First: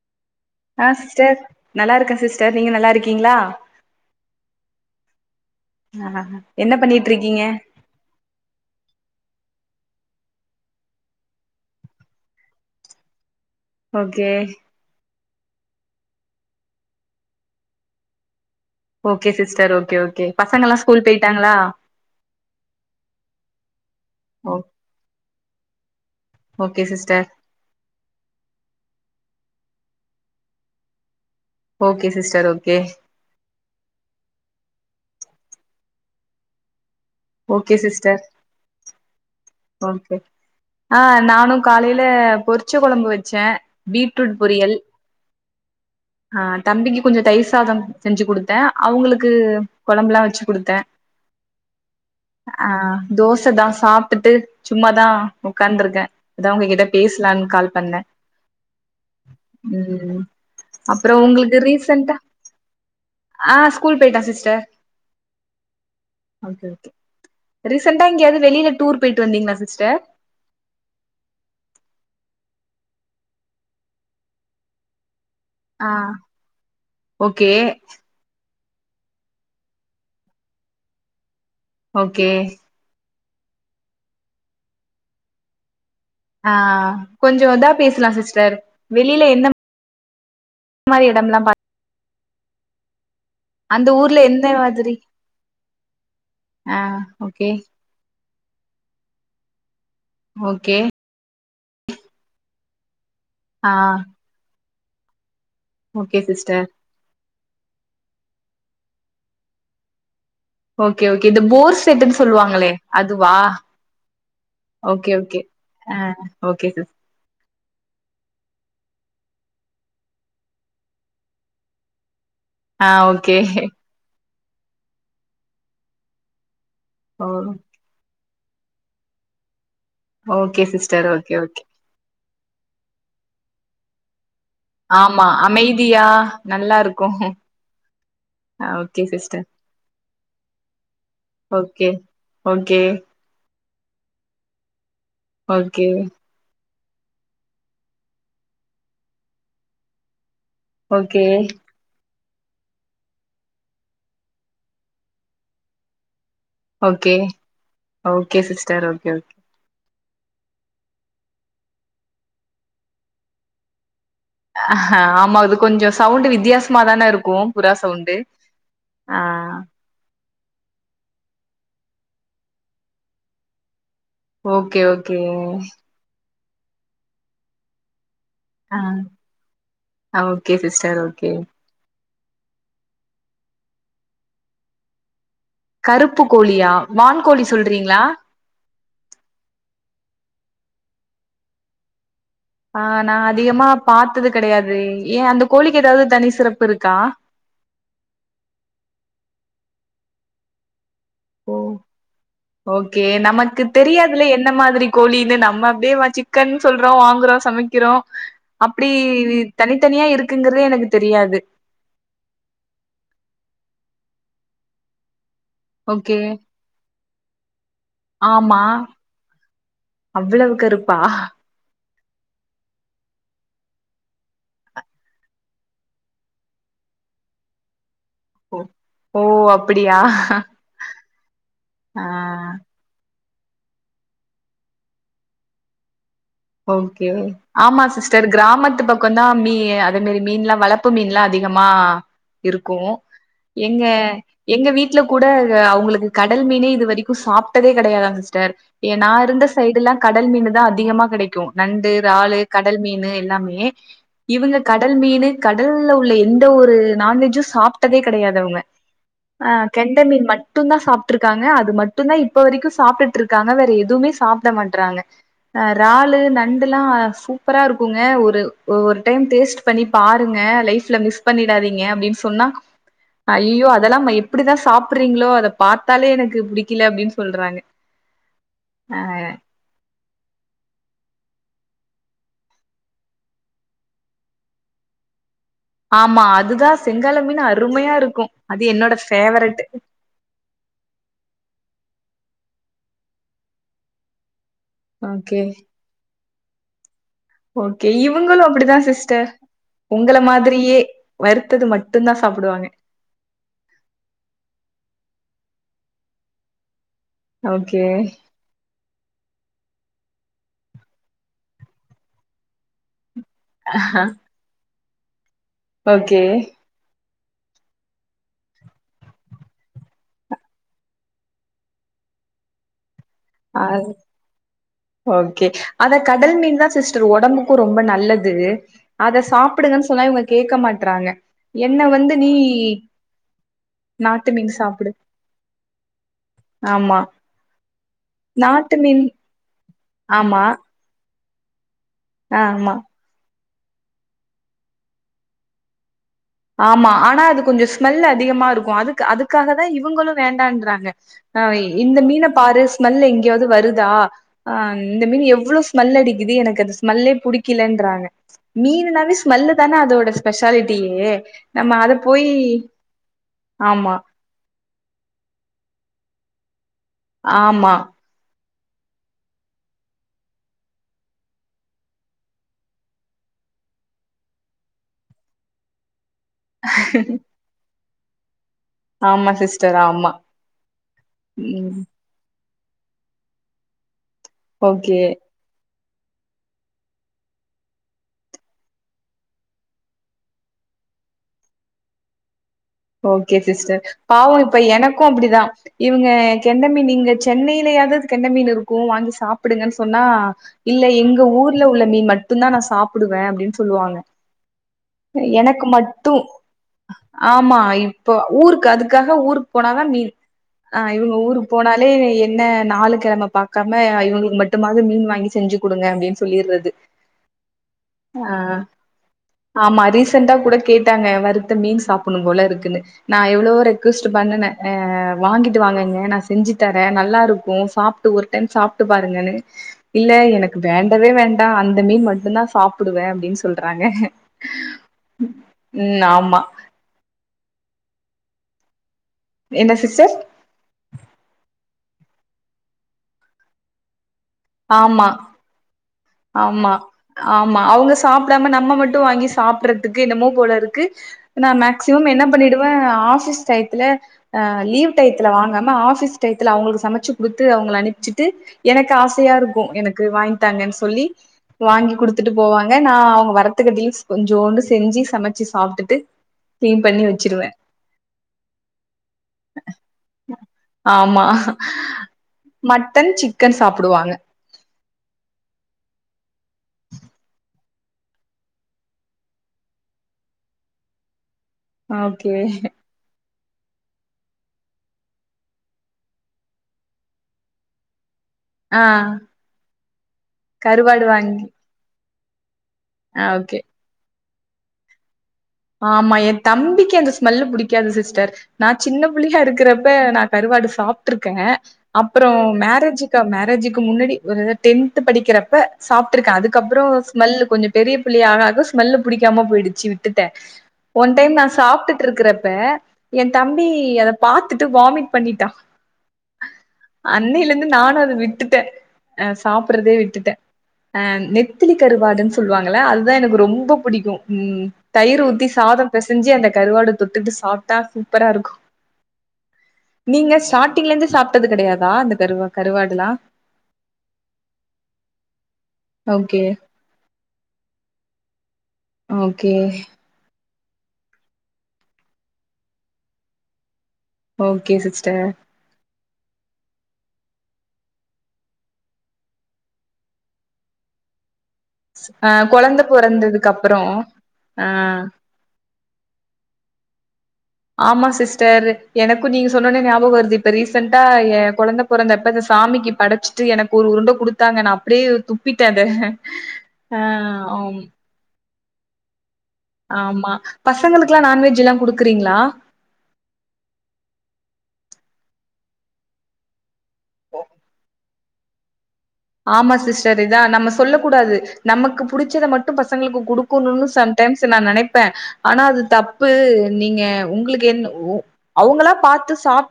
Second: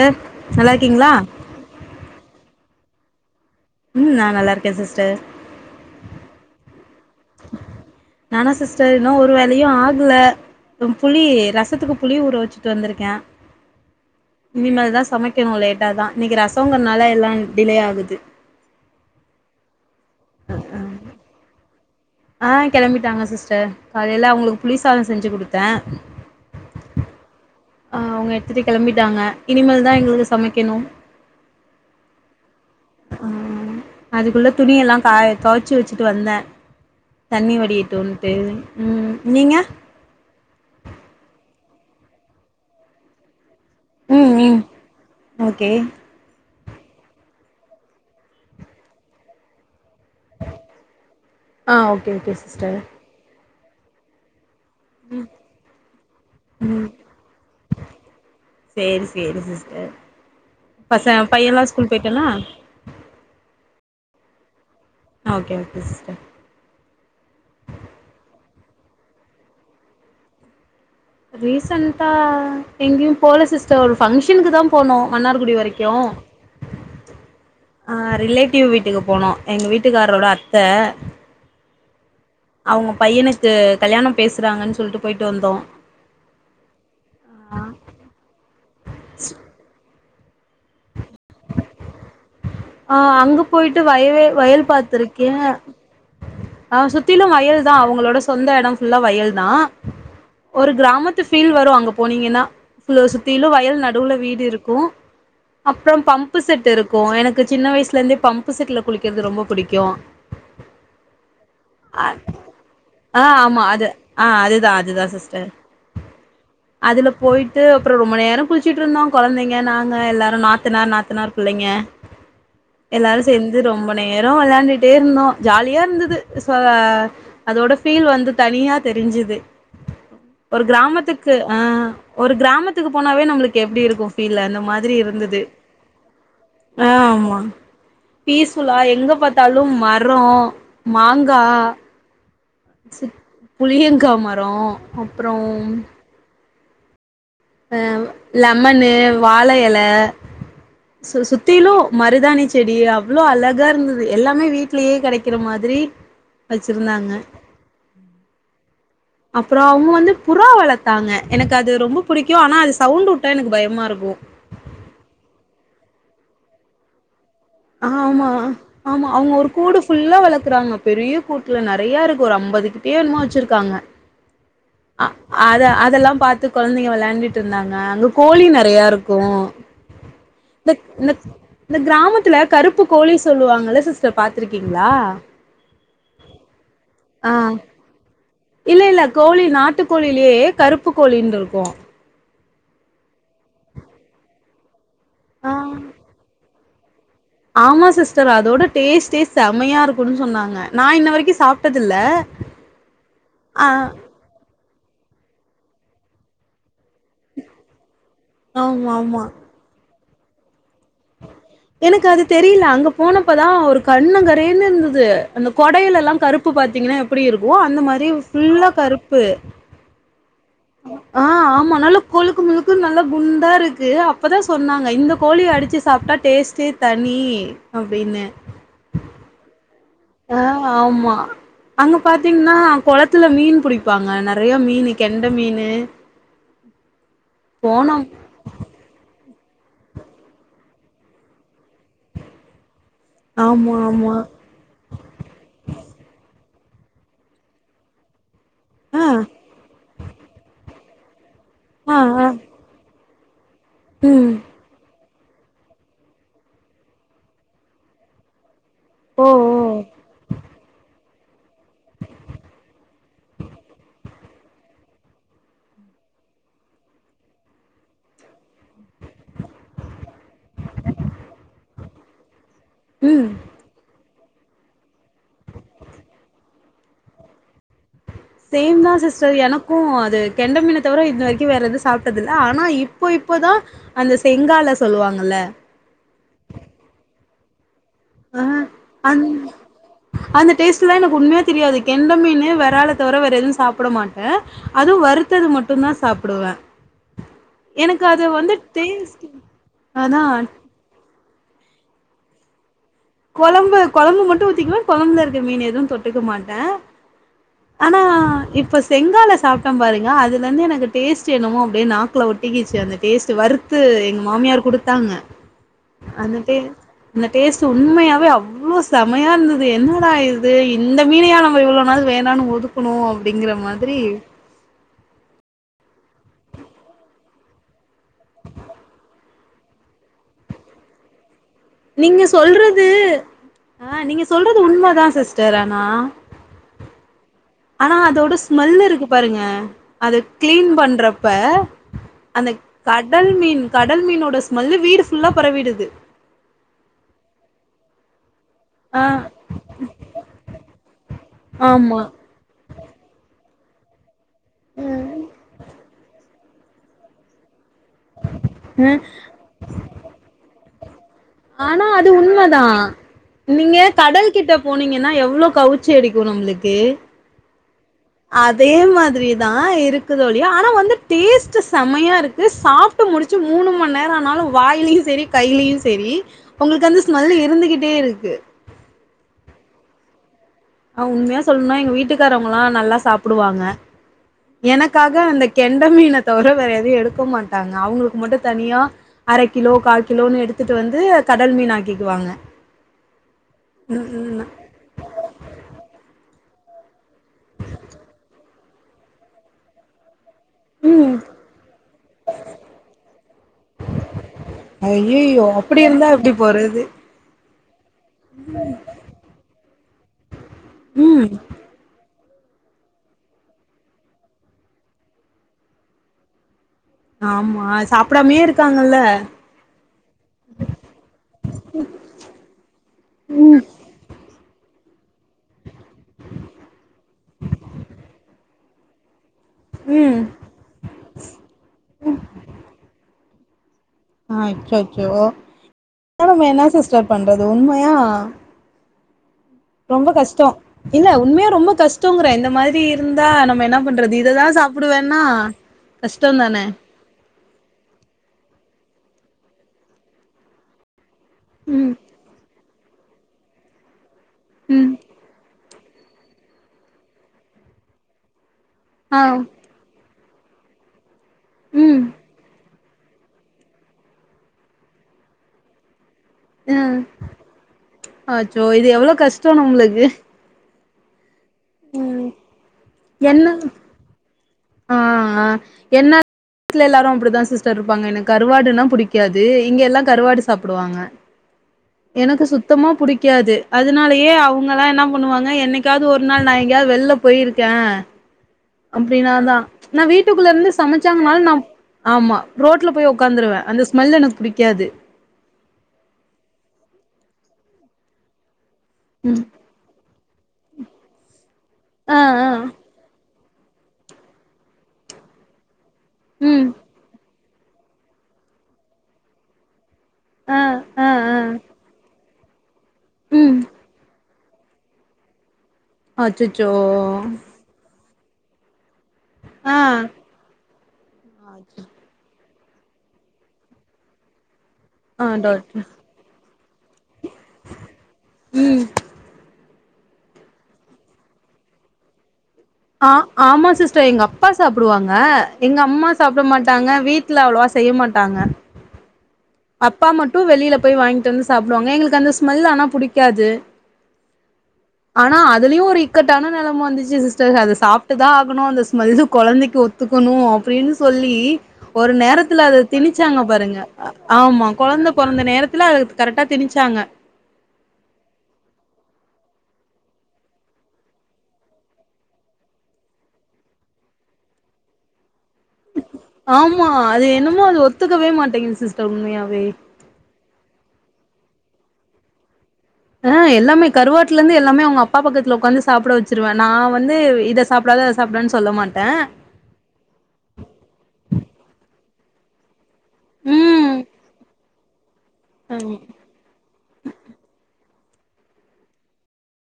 ஆ ஆ சிஸ்டர் நல்லா இருக்கேன் சிஸ்டர் நீங்க நல்லா இருக்கீங்ளா ம் நா நல்லா இருக்கே சிஸ்டர் ஆ என்ன பண்ணிட்டு இருக்கீங்க நானா சிஸ்டர் இன்னு ஒரு வேலயு ஆகல புளி ரசத்துக்கு புளி ஊற வச்சுட்டு வந்துருக்கே ஓகே இனிமேல் தா சமைக்கணு லேட்டா தா இன்னைக்கி ரசம்ங்கிறதுனால எல்லா டிலே ஆகுது ஓகே சிஸ்டர் ஓகே ஓகே பசங்க எல்லா ஸ்கூல் போய்ட்டாங்களா அ கெளம்பிட்டாங்க சிஸ்டர் காலையில ஓ அவங்களுக்கு புளி சாதோ செஞ்சு கொடுத்தே ஓகே சிஸ்டர் ஆ அவங்க எடுத்துட்டு கெளம்பிட்டாங்க இனிமேல் தா எங்களுக்கு சமைக்கணு ஓகே சிஸ்டர் ஓகே ஆ அதுக்குள்ள துணி எல்லா கா தொவச்சு வச்சுட்டு வந்தே தண்ணி ஓகே சிஸ்டர் வடியட்டுண்டு ம் நீங்க ஓகே ஆ நானு காலையில பொறிச்ச கொழம்பு வச்சே ம் பீட்ரூட் ம் பொரியல் ஓகே ஆ தம்பிக்கு கொஞ்சோ தயிர் சாதோ செஞ்சு கொடுத்தே அவங்களுக்கு கொழம்புல்லா வச்ச ச்சுடுத்தே ஆ ஓகே ஓகே ஆ சிஸ்டர் தோச தா சாப்பிட்டு சும்மாதா உட்கார்ந்துருக்கே அதா உங்க கிட்ட பேசலான்னு கால் பண்ணே சேரி சேரி சிஸ்டர் ம் பச அப்றோ உங்களுக்கு பையன்லா ஸ்கூல் ரீசண்டா போயிட்டானா ஆ ஸ்கூல் போய்ட்டா சிஸ்டர் ஆ okay okay sister okay okay ரீசண்டா எங்கேயாவது வெளில டூர் போயிட்டு வந்தீங்ளா சிஸ்டர் ரீசெண்டா எங்கேயு போல சிஸ்டர் ஒரு ஃபங்க்ஷனுக்கு தா போனோ மன்னார்குடி வரைக்கு ஆ கியோ ஓகே ஆ ரிலேட்டிவ் வீட்டுக்கு போனோ எங்க வீட்டுக்காரோட அத்த ஓகே அவுங்க பையனுக்கு கல்யாணோ பேசுறாங்கன்னு சொல்ட்டு போயிட்டு வந்தோ ஆ கொஞ்சோ இதா பேசலா சிஸ்டர் வெளில என்ன மாரி எடம்லா பாத் ஆ அங்க போயிட்டு அந்த ஊர்ல வயவே எந்த வயல் மாதிரி பாத்திருக்கே அ ஆ சுத்திலு ஓகே வயல் தா அவுங்களோட சொ சொந்த எடம் ஃபுல்லா வயல் தா ஒரு ஓகே கிராமத்து ஃபீல் வரு அங்க போனீங்ன்னா சுத்திலு ஆ வயல் நடுவுல வீடுருக்கு அப்றம் ஓகே பம்பு சிஸ்டர் செட்டு இருக்கு எனக் க்கு சின்ன வயசுலருந்தே பம்பு செட்ல குளிக்கிறது புடிக்கு ஓகே ஓகே இந்த போர் செட்ன்னு சொல்லுவாங்ளே அதுவா அ அதுதா அதுதா ஓகே ஓகே சிஸ்டர் ஆ ஓகே ங்க அதுல போயிட்டு அப்பறோ ரொம்ப நேரோ குளிச்சிட்டு இருந்தோ கொழந்தைங்க நாங்க எல்லோரு நாத்தனார் நாத்தனார் பிள்ளைங்க ஆ எல்லாரு ஓகே சேந்து ரொம்ப நேரோ வெளாண்டுட்டே இருந்தோ ஜாலியா இருந்துது சொ ஓ அதோட ஃபீல் வந்து தனியா தெரிஞ்சுது ஓகே ஒரு சிஸ்டர் ஓகே கிராமத்துக்கு அ ஓகே ஒரு கிராமத்துக்கு போனாவே நம்ளுக்கு எப்டி இருக்கு ஃபீல் அந்த மாத் ஆமா அமைதியா ஆ நல்லாருக்கு ஆமா பீஸ்ஃபுல்லா எங்க பாத்தாலு மரோ மாங்கா ஓகே ஓகே புளியங்கா மரோ அப்றோ ஓகே அ லெமனு வாழ எல சு ஓகே சுத்திலு மருதாணி செடி அவ்ளோ அழகா இருந்தது எல்லாமே வீட்லயே கெடைக்கிற மாதிரி வச்சிருந்தாங்க ஓகே ஓகே சிஸ்டர் ஓகே ஓ அப்றோ அவுங்க வந்து புறா வளத்தாங்க எனக்கு அது ரொம்ப புடிக்கு ஆனா அது சவுண்டு உட்டா எனக்கு பயமாருக்கு அ ஹ ஆமா அது கொஞ்ச சவுண்டு வித்தியாசமாாதானே இருக்கு புறா சவுண்டு ஆமா ஆமா ஆ அவுங்க ஒரு கூடு ஃபுல்லா வளக்குறாங்க பெரிய கூட்டுல நறையா இருக்கு ஒரு அம்பது கிட்டய என்னமோ வச்சுருக்காங்க ஓகே அ ஓகே அத அதெல்லா பாத்து கொழந்தைங்க வெளாண்ட்டு இருந்தாங்க அங் கோழி ஆ நறையா இருக்கு ஆ ஓகே இந்த சிஸ்டர் இந்த ஓகே இந்த கிராமத்துல கருப்பு கோழி சொல்லுவாங்கல்ல சிஸ்டர் பாத்துருக்கீங்ளா கருப்பு கோழியா ஆ வான்கோழி சொல்றீங்ளா இல்ல இல்ல கோழி நாட்டுக்கோழிலயே கருப்பு கோழின்ருக்கு ஆ நா அதிகமா பாத்தது கடையாது ஏ அந்த ஆ கோழிக்கு ஏதாது தனி சிறப்பு இருக்கா ஆமா சிஸ்டர் அதோட டேஸ்ட்டே செமையா இருக்குன்னு சொன்னாங்க நா இன்ன வரைக்கு ஓ சாப்ட்டதில்ல ஓகே நமக்கு ஆ தெரியா இதுல எந்த மாதிரி கோழினு நம்ம அப்டியே வா சிக்கன்னு சொல்றோ வாங்றோ சமைக்றோ அப்டி ஆமா ஆமா தனித்தனியா இருக்குங்கறதே எனக்கு தெரியாது எனக்கு அது தெரில அங்கே போனப்பதா ஒரு கண்ணங் கரேன்னு இருந்துது அந்த கொடைலலா ஓகே கருப்பு பாத்தீங்ன்னா எப்டி இருக்கோ அந்த மாரி ஃபுல்லா கருப்பு அவ்ளவு கருப்பா ஆ ஆமா நல்லா கொழுக்கு முழுக்குனு நல்லா குண்டாருக்கு அப்பதா சொன்னாங்க இந்த கோழிய அடிச்சி சாப்ட்டா டேஸ்ட்டே தனி அப்டின்னு ஓ ஓ அப் டியா ஆ ஆமா அங்க பாத்தீங்கன்னா கொளத்துல மீன் புடிப்பாங்க நறைய மீனு கெண்ட மீனு ஓகே ஆமா போனோம் சிஸ்டர் கிராமத்து பக்கம்தா மீ அத மாரி மீன்ல்லாம் வளர்பு மீன்ல்லாம் அதிகமா இருக்கும் ஆமா, எங்க ஆமா. எங்க வீட்ல கூட அவங்களுக்கு கடல் மீனே இது வரைக்கும் சாப்ட்டதே கடையாதுங்க ஏ ஆ, நான் இருந்த சைடுல்லாம் கடல் மீன் தா அதிகமா கடைக்கும் நண்டு ஆ, ஆ. இறாலு கடல் மீனு எல்லாமே ம். இவங்க கடல் மீனு கடல்ல உள்ள எந்த ஒரு நான்வெஜ்ஜும் சாப்ட்டதே கடையாது அவங்க ஓ அ கெண்ட மீன் மட்டு தா சாப்ட்டுருக்காங்க அது மட்டும் தா இப்ப வரைக்கும் சாப்ட்டுட்டு இருக்காங்க வேற எதுவுமே சாப் ண்ண மாட்றாங்க ஆ இறாலு நண்டுல்லாம் சூப்பரா இருக்குங்க ஒரு ஒரு டைம் டேஸ்ட் பண்ணி பாருங்க லைஃப்ல மிஸ் பண்ணிடாதிங்க அப்டின்னு சொன்னா ம். ஐயோ அதல்லாம் எப்டிதான் சாப்றீங்களோ அத பாத்தாலே எனக்கு புடிக்கல அப்டின்னு சொல்றாங்க சேம் தான் அ சிஸ்டர் எனக்கு எனக்கு அது கெண்ட மீன இது வரைக்கு வேற எதுவும் சாப்ட்டது இல்ல ஆனா இப்போ இப்போதான் அந்த செங்கால சொல்லுவாங்கல்ல ஆமா அதுதா செங்கால மீன் அருமையா இருக்கும் அ அது என்னோட அந் பேவரட் அந்த டேஸ்ட்லா எனக்கு உண்மையா தெரியாது கெண்ட மீன்னு வெறால தவிர வேற எதுவு சாப்ட மாட்டேன் அது ஓகே வருத்தது மட்டும் தா சாப்டுவே ஓகே எனக்கு அது இவங்களும் வந்து அப்டிதா டேஸ்ட் சிஸ்டர் உங்கள அதா மாதிரியே வருத்தது மட்டும்தா சாப்டுவாங்க‌ கொழம்பு கொழம்பு மட்டும் ஊத்திக்குவேன் கொழம்புல இருக்க மீனு எதுவும் தொட்டுக்க மாட்டேன் ஓகே ஆனா இப்ப செங்கால சாப்ட்ட பாருங்க அதுல இருந்து எனக்கு டேஸ்ட் என்னமோ அப்டியே நாக்குள ஒட்டிகிச்சு அது டேஸ்ட் வறுத்து எங்க மாமியார் கொடுத்தாங்க ஓகே அந்த டே அந்த டேஸ்ட் உண்மையாவே அவ்ளோ செமையா இருந்தது என்னடா இது இந்த மீனையா நம்ம இவ்வளோ நாள் வேணானு ஒது ஒதுக்குணோ அப்டிங்கிற மாதிரி ஓகே அத கடல் மீன் தா சிஸ்டர் உடம்புக்கும் ரொம்ப நல்லது. அத சாப்புடுங்கன்னு சொன்னா இவங்க கேட்க மாட்றாங்க என்ன வந்து நீங்க நீ சொல்றது ஆ நீங்க நாட்டு மீன் சொல்றது சாப்பிடு உண்ம தா சிஸ்டர் ஆனா ஆமா ஆனா அதோட நாட்டு ஸ்மெல்லு மீன் இருக்கு பாருங்க அத ஆமா கிளீன் பண்றப்ப ஆ அந்த ஆமா கடல் மீன் கடல் மீனோட ஸ்மெல்லு வீடு ஃபுல்லா பரவிடுது ஆமா ஆனா அது கொஞ்ச ஸ்மெல் அதிகமா இருக்கும். ஆ அதுக்கு அதுக்காக தா இவங்களும் வேண்டாம்றாங்க அ இந்த ஆமா மீன பாரு ஸ்மெல் எங்கேயாவது வருதா ஆஹ் இந்த மீன் எவ்ளோ ஸ்மெல் அடிக்குது எனக்கு அந்த ஸ்மெல்லே பிடிக்கலன்றாங்க அ மீன்னாவே ஸ்மெல்லு தான அதோட ஸ்பெஷாலிட்டியே நம்ம ஆனா அத அது போய் உண்மதா நீங்க ஆமா கடல் கிட்ட போனீங்கன்னா எவ்வளோ கவுச்சி அடிக்கும் நம்மளுக்கு ஆமா அதே மாதிரி தா இருக்குதோ இல்லிய ஆனா வந்து டேஸ்ட் செமையா இருக்கு சாப் சாப்ட்டு முடிச்சு மூணு ம நேரம்னாலு வாயிலயு சேரி, கையிலயு சேரி உங்களுக்கு வந்து ஸ்மெல் இருந்துகிட்டே இருக்கு. ஆமா சிஸ்டர் ஆமா அவங்க உண்மையே சொல்லுனும் ம் எங்க வீட்டுக்காரவங்கல்லா நல்லா சாப்டுவாங்க ஓகே எனக்காக அந்த கெண்ட மீனை தவிர வேற எதுவும் எடுக்க மாட்டாங்க அவங்களுக்கு மட்டு தனியா அரை கிலோ கால் கிலோன்னு எடுத்துட்டு வந்து கடல் மீன் ஆக்கிக்குவாங்க ஓகே சிஸ்டர் ம் பாவ ம் இப்ப எனக்கும் அப்டிதா இவங்க கெண்ட மீன் இங்க சென்னையிலயாவது கெண்ட மீன் இருக்கும் வாங்கி சாப்டுங்கன்னு சொன்னா இல்ல ம். எங்க ஊர்ல உள்ள மீன் மட்டும்தா நா சாப்டுவ அப்டின்னு சொல்லுவாங்க அய்யய்யோ எனக்கு அப்டி இருந்தா மட்டு எப்டி போறது ஆமா இப்போ ஊருக்கு அதுக்காக ஊருக்கு போனாதா மீ ஆ இவங்க ம். ஊருக்கு போனாலே என்ன நாலு கிழம பாக்காம இவங்களுக்கு மட்டுமாவது மீன் வாங்கி செஞ்சு கொடுங்க அப்டின்னு சொல்லிர்றது ஆமா சாப்டாமே இருக்காங்கல்ல ஆமா ரீசெண்டா கூட கேட்டாங்க வருத்த சாப்டணும் போல இருக்கு நா எவ்வளோ ரிக்வஸ்ட் பண்ணண அ வாங்கிட்டு வாங்க நா செஞ்சு தர நல்லா இருக்கும் சாப்ட்டு ஒரு டைம் சாப்ட்டு பாருங்கன்னு இல்ல ம். எனக்கு வேண்டவே வேண்டா அந்த மீன் மட்டு தா சாப்டுவ அப்டின்னு சொல்றாங்க அ அச்சச்சோ ம் இருந்தாலு ஆமா நம்ம என்ன சிஸ்டர் பண்றது உண்மையா என்ன ரொம்ப சிஸ்டர் கஷ்ட இல்ல உண்மையா ரொம்ப கஷ்டங்கிற இந்த மாதிரி இருந்தா நம்ம என்ன பண்றது இததா ஆமா சாப்டுவண்ணா ஆமா ஆமா அவங்க சாப்டாம நம்ம மட்டும் வாங்கி சாப்டுறதுக்கு என்னமோ போல இருக்கு நா ம் மேக்சிமம் என்ன பண்ணிடுவ ஆஃபீஸ் டைத்துல் லீவ் ம் டைத்துல வாங்கமா ஆஃபீஸ் டைத்துல அவங்களுக்கு சமைச்சு கொடுத்து அவங்கல அனுப்பிச்சுட்டு எனக்கு ஆ ஆசையா இருக்கும் எனக்கு வாங்கி ட்டாங்கன் சொல்லி வாங்கி ம் குடுத்துட்டு போவாங் க நா அவ்ங்க வரத்துகட்டியு கொஞ்சோண்டு செஞ்சு சமச்சு சாப்ட்டுட்டு கிளீன் ம் பண்ணி வச்சிருவே அச்சோ இது எவ்ளோ கஷ்டோங்க உங்ளுக்கு ஆமா மட்டன், என்ன சிக்கன் சாப்டுவாங்க ஆ ஆ என்ன வீட்ல எல்லாரு அப்டித்தா சிஸ்டர்ருப்பாங்க எனக் கருவாடுனா புடிக்காது இங்க எல்லா கருவாடு சாப்புடுவாங்க ஓகே எனக்கு சுத்தமா புடிக்காது அதனாலயே அவங்கல்லா என்னா பண்ணுவாங்க என்னைக்காவ்து ஒரு நாள் நா எங்யாத் வெள்ல போயிருக்கே ஆ அப்டினாதா நா வீட்டுக்குள்ள இர்ந்து கருவாடு சமச்சாங்கனால் வாங்கி நா ஆமா ரோட்ல போய் ஆ ஓகே ஒக்காந்துருவே அந்த ஸ்மெல் எனக் புடிக்காது ஆமா எந்தம்பிக்கு அந்த ஸ்மெல்லு புடிக்காது சிஸ்டர் நா சின்ன புள்ளையா ம் இருக்கறப்ப நா கருவாடு சாப்ட்ருக்கே ஆ அப்றோ ஆ மேரேஜுக்கா மேரேஜு க்கு முன்னாடி ஒரு டென்த்து படிக்கிறப்ப சாப்ட்ருக்கே ம் அதுக்கப்றோ ஸ்மெல்லு கொஞ்ச பெரிய புள்ளையா ஆக ஆக ஸ்மெல்லு புடிக்காம போய்டுச்சி விட்டு ஆ அ ஒன் டைம் நா சாப்ட்டுட்ருக்கறப்ப ம் எந்தம்பி அத பாத்துட்டு வாமிட் பண்ணிட்டா அச்சச்சோ அன்னையில இருந்து நானு அத விட்டுட்டே அ ஆ சாப்பட்றதே விட்டுட்டே அ நெத்திலி கருவாடுன் சொல்வாங்கல்ல அதுதா எனக்கு ரொம்போ புடிக்கு ம் தயிர் ஆ ஊத்தி டாக்டர் சாதோ பெச ஞ்சி அந்த கருவாட தொட்டுட்டு சாப்ட்டா சூப்பரா இருக்கு ம் நீங்க ஸ்டாட்டிங்லர்ந்து சாப்ட்டது கெடையாதா அந்த கருவா கருவாடுலா ஆ ஆமா சிஸ்டர் எங்க அப்பா சாப்டுவாங்க எங்க அம்மா ஓகே சாப்ட மாட்டா ங்க வீட்ல அவ்ளோவா செய்ய மாட்டாங்க ஓகே அப்பா மட்டு வெளில போய் வாய்ங்ட்டு வந்து சாப்டுவாங்க எங்களுக் அந்த ஸ்மெல் ஆனா புடிக்காது ஓகே சிஸ்டர் ஆனா அதுலயு ஒரு இக்கட்டான நெலம வந்துச்சு சிஸ்டர் அத சாப்ட்டுதா ஆகணு அந்த ஸ்மெல்லு கொழந்தைக்கு ஒத்துக்கணு அப்டினு சொல்லி ஒரு அ நேரத்துல அத கொழந்த திணிச்சாங்க பொறந்ததுக்கு பாருங்க அப்புறோ அ ஆமா ஆ கொழந்த பொறந்த நேரத்துல அத கரெக்ட்டா திணிச்சாங்க ஆமா சிஸ்டர் எனக்கு நீங்க சொன்னோன்னே ஞாபகோ வர்து இப்ப ரீசென்ட்டா எ கொழந்த பொறந்தப்ப அத சாமிக்கு படச்சிட்டு எனக் ஒரு உருண்ட குடுத்தாங்க நா அப்டியே துப்பிட்டே அத ஆமா ஆ அது என்னமோ அது ஆம் ஒத்துக்கவே மாட்டேங்கிது சிஸ்டர் உண்மையாவே ஆமா பசங்களுக்குலா நான்வெஜ் எல்லா குடுக்கறீங்ளா ஆ எல்லாமே கருவாட்லர்ந்து எல்லாமே அவுங்க அப்பா பக்கத்துல உக்காந்து சாப்ட வெச்சிருவே நா வந்து இத சாப்டாத அத சாப்டாதன் சொல்ல மாட்டே ஆமா சிஸ்டர் இதா நம்ம சொல்லக்கூடாது நமக்கு புடிச்சத மட் டு பசங்ளுக்கு குடுக்கணுனு ம் சம்டைம்ஸ் நா நெனைப்பே ஆனா அது தப் பு நீங்க உங்களுக்கு என்ன ஒ ஓ அவங்களா பாத்து சாப்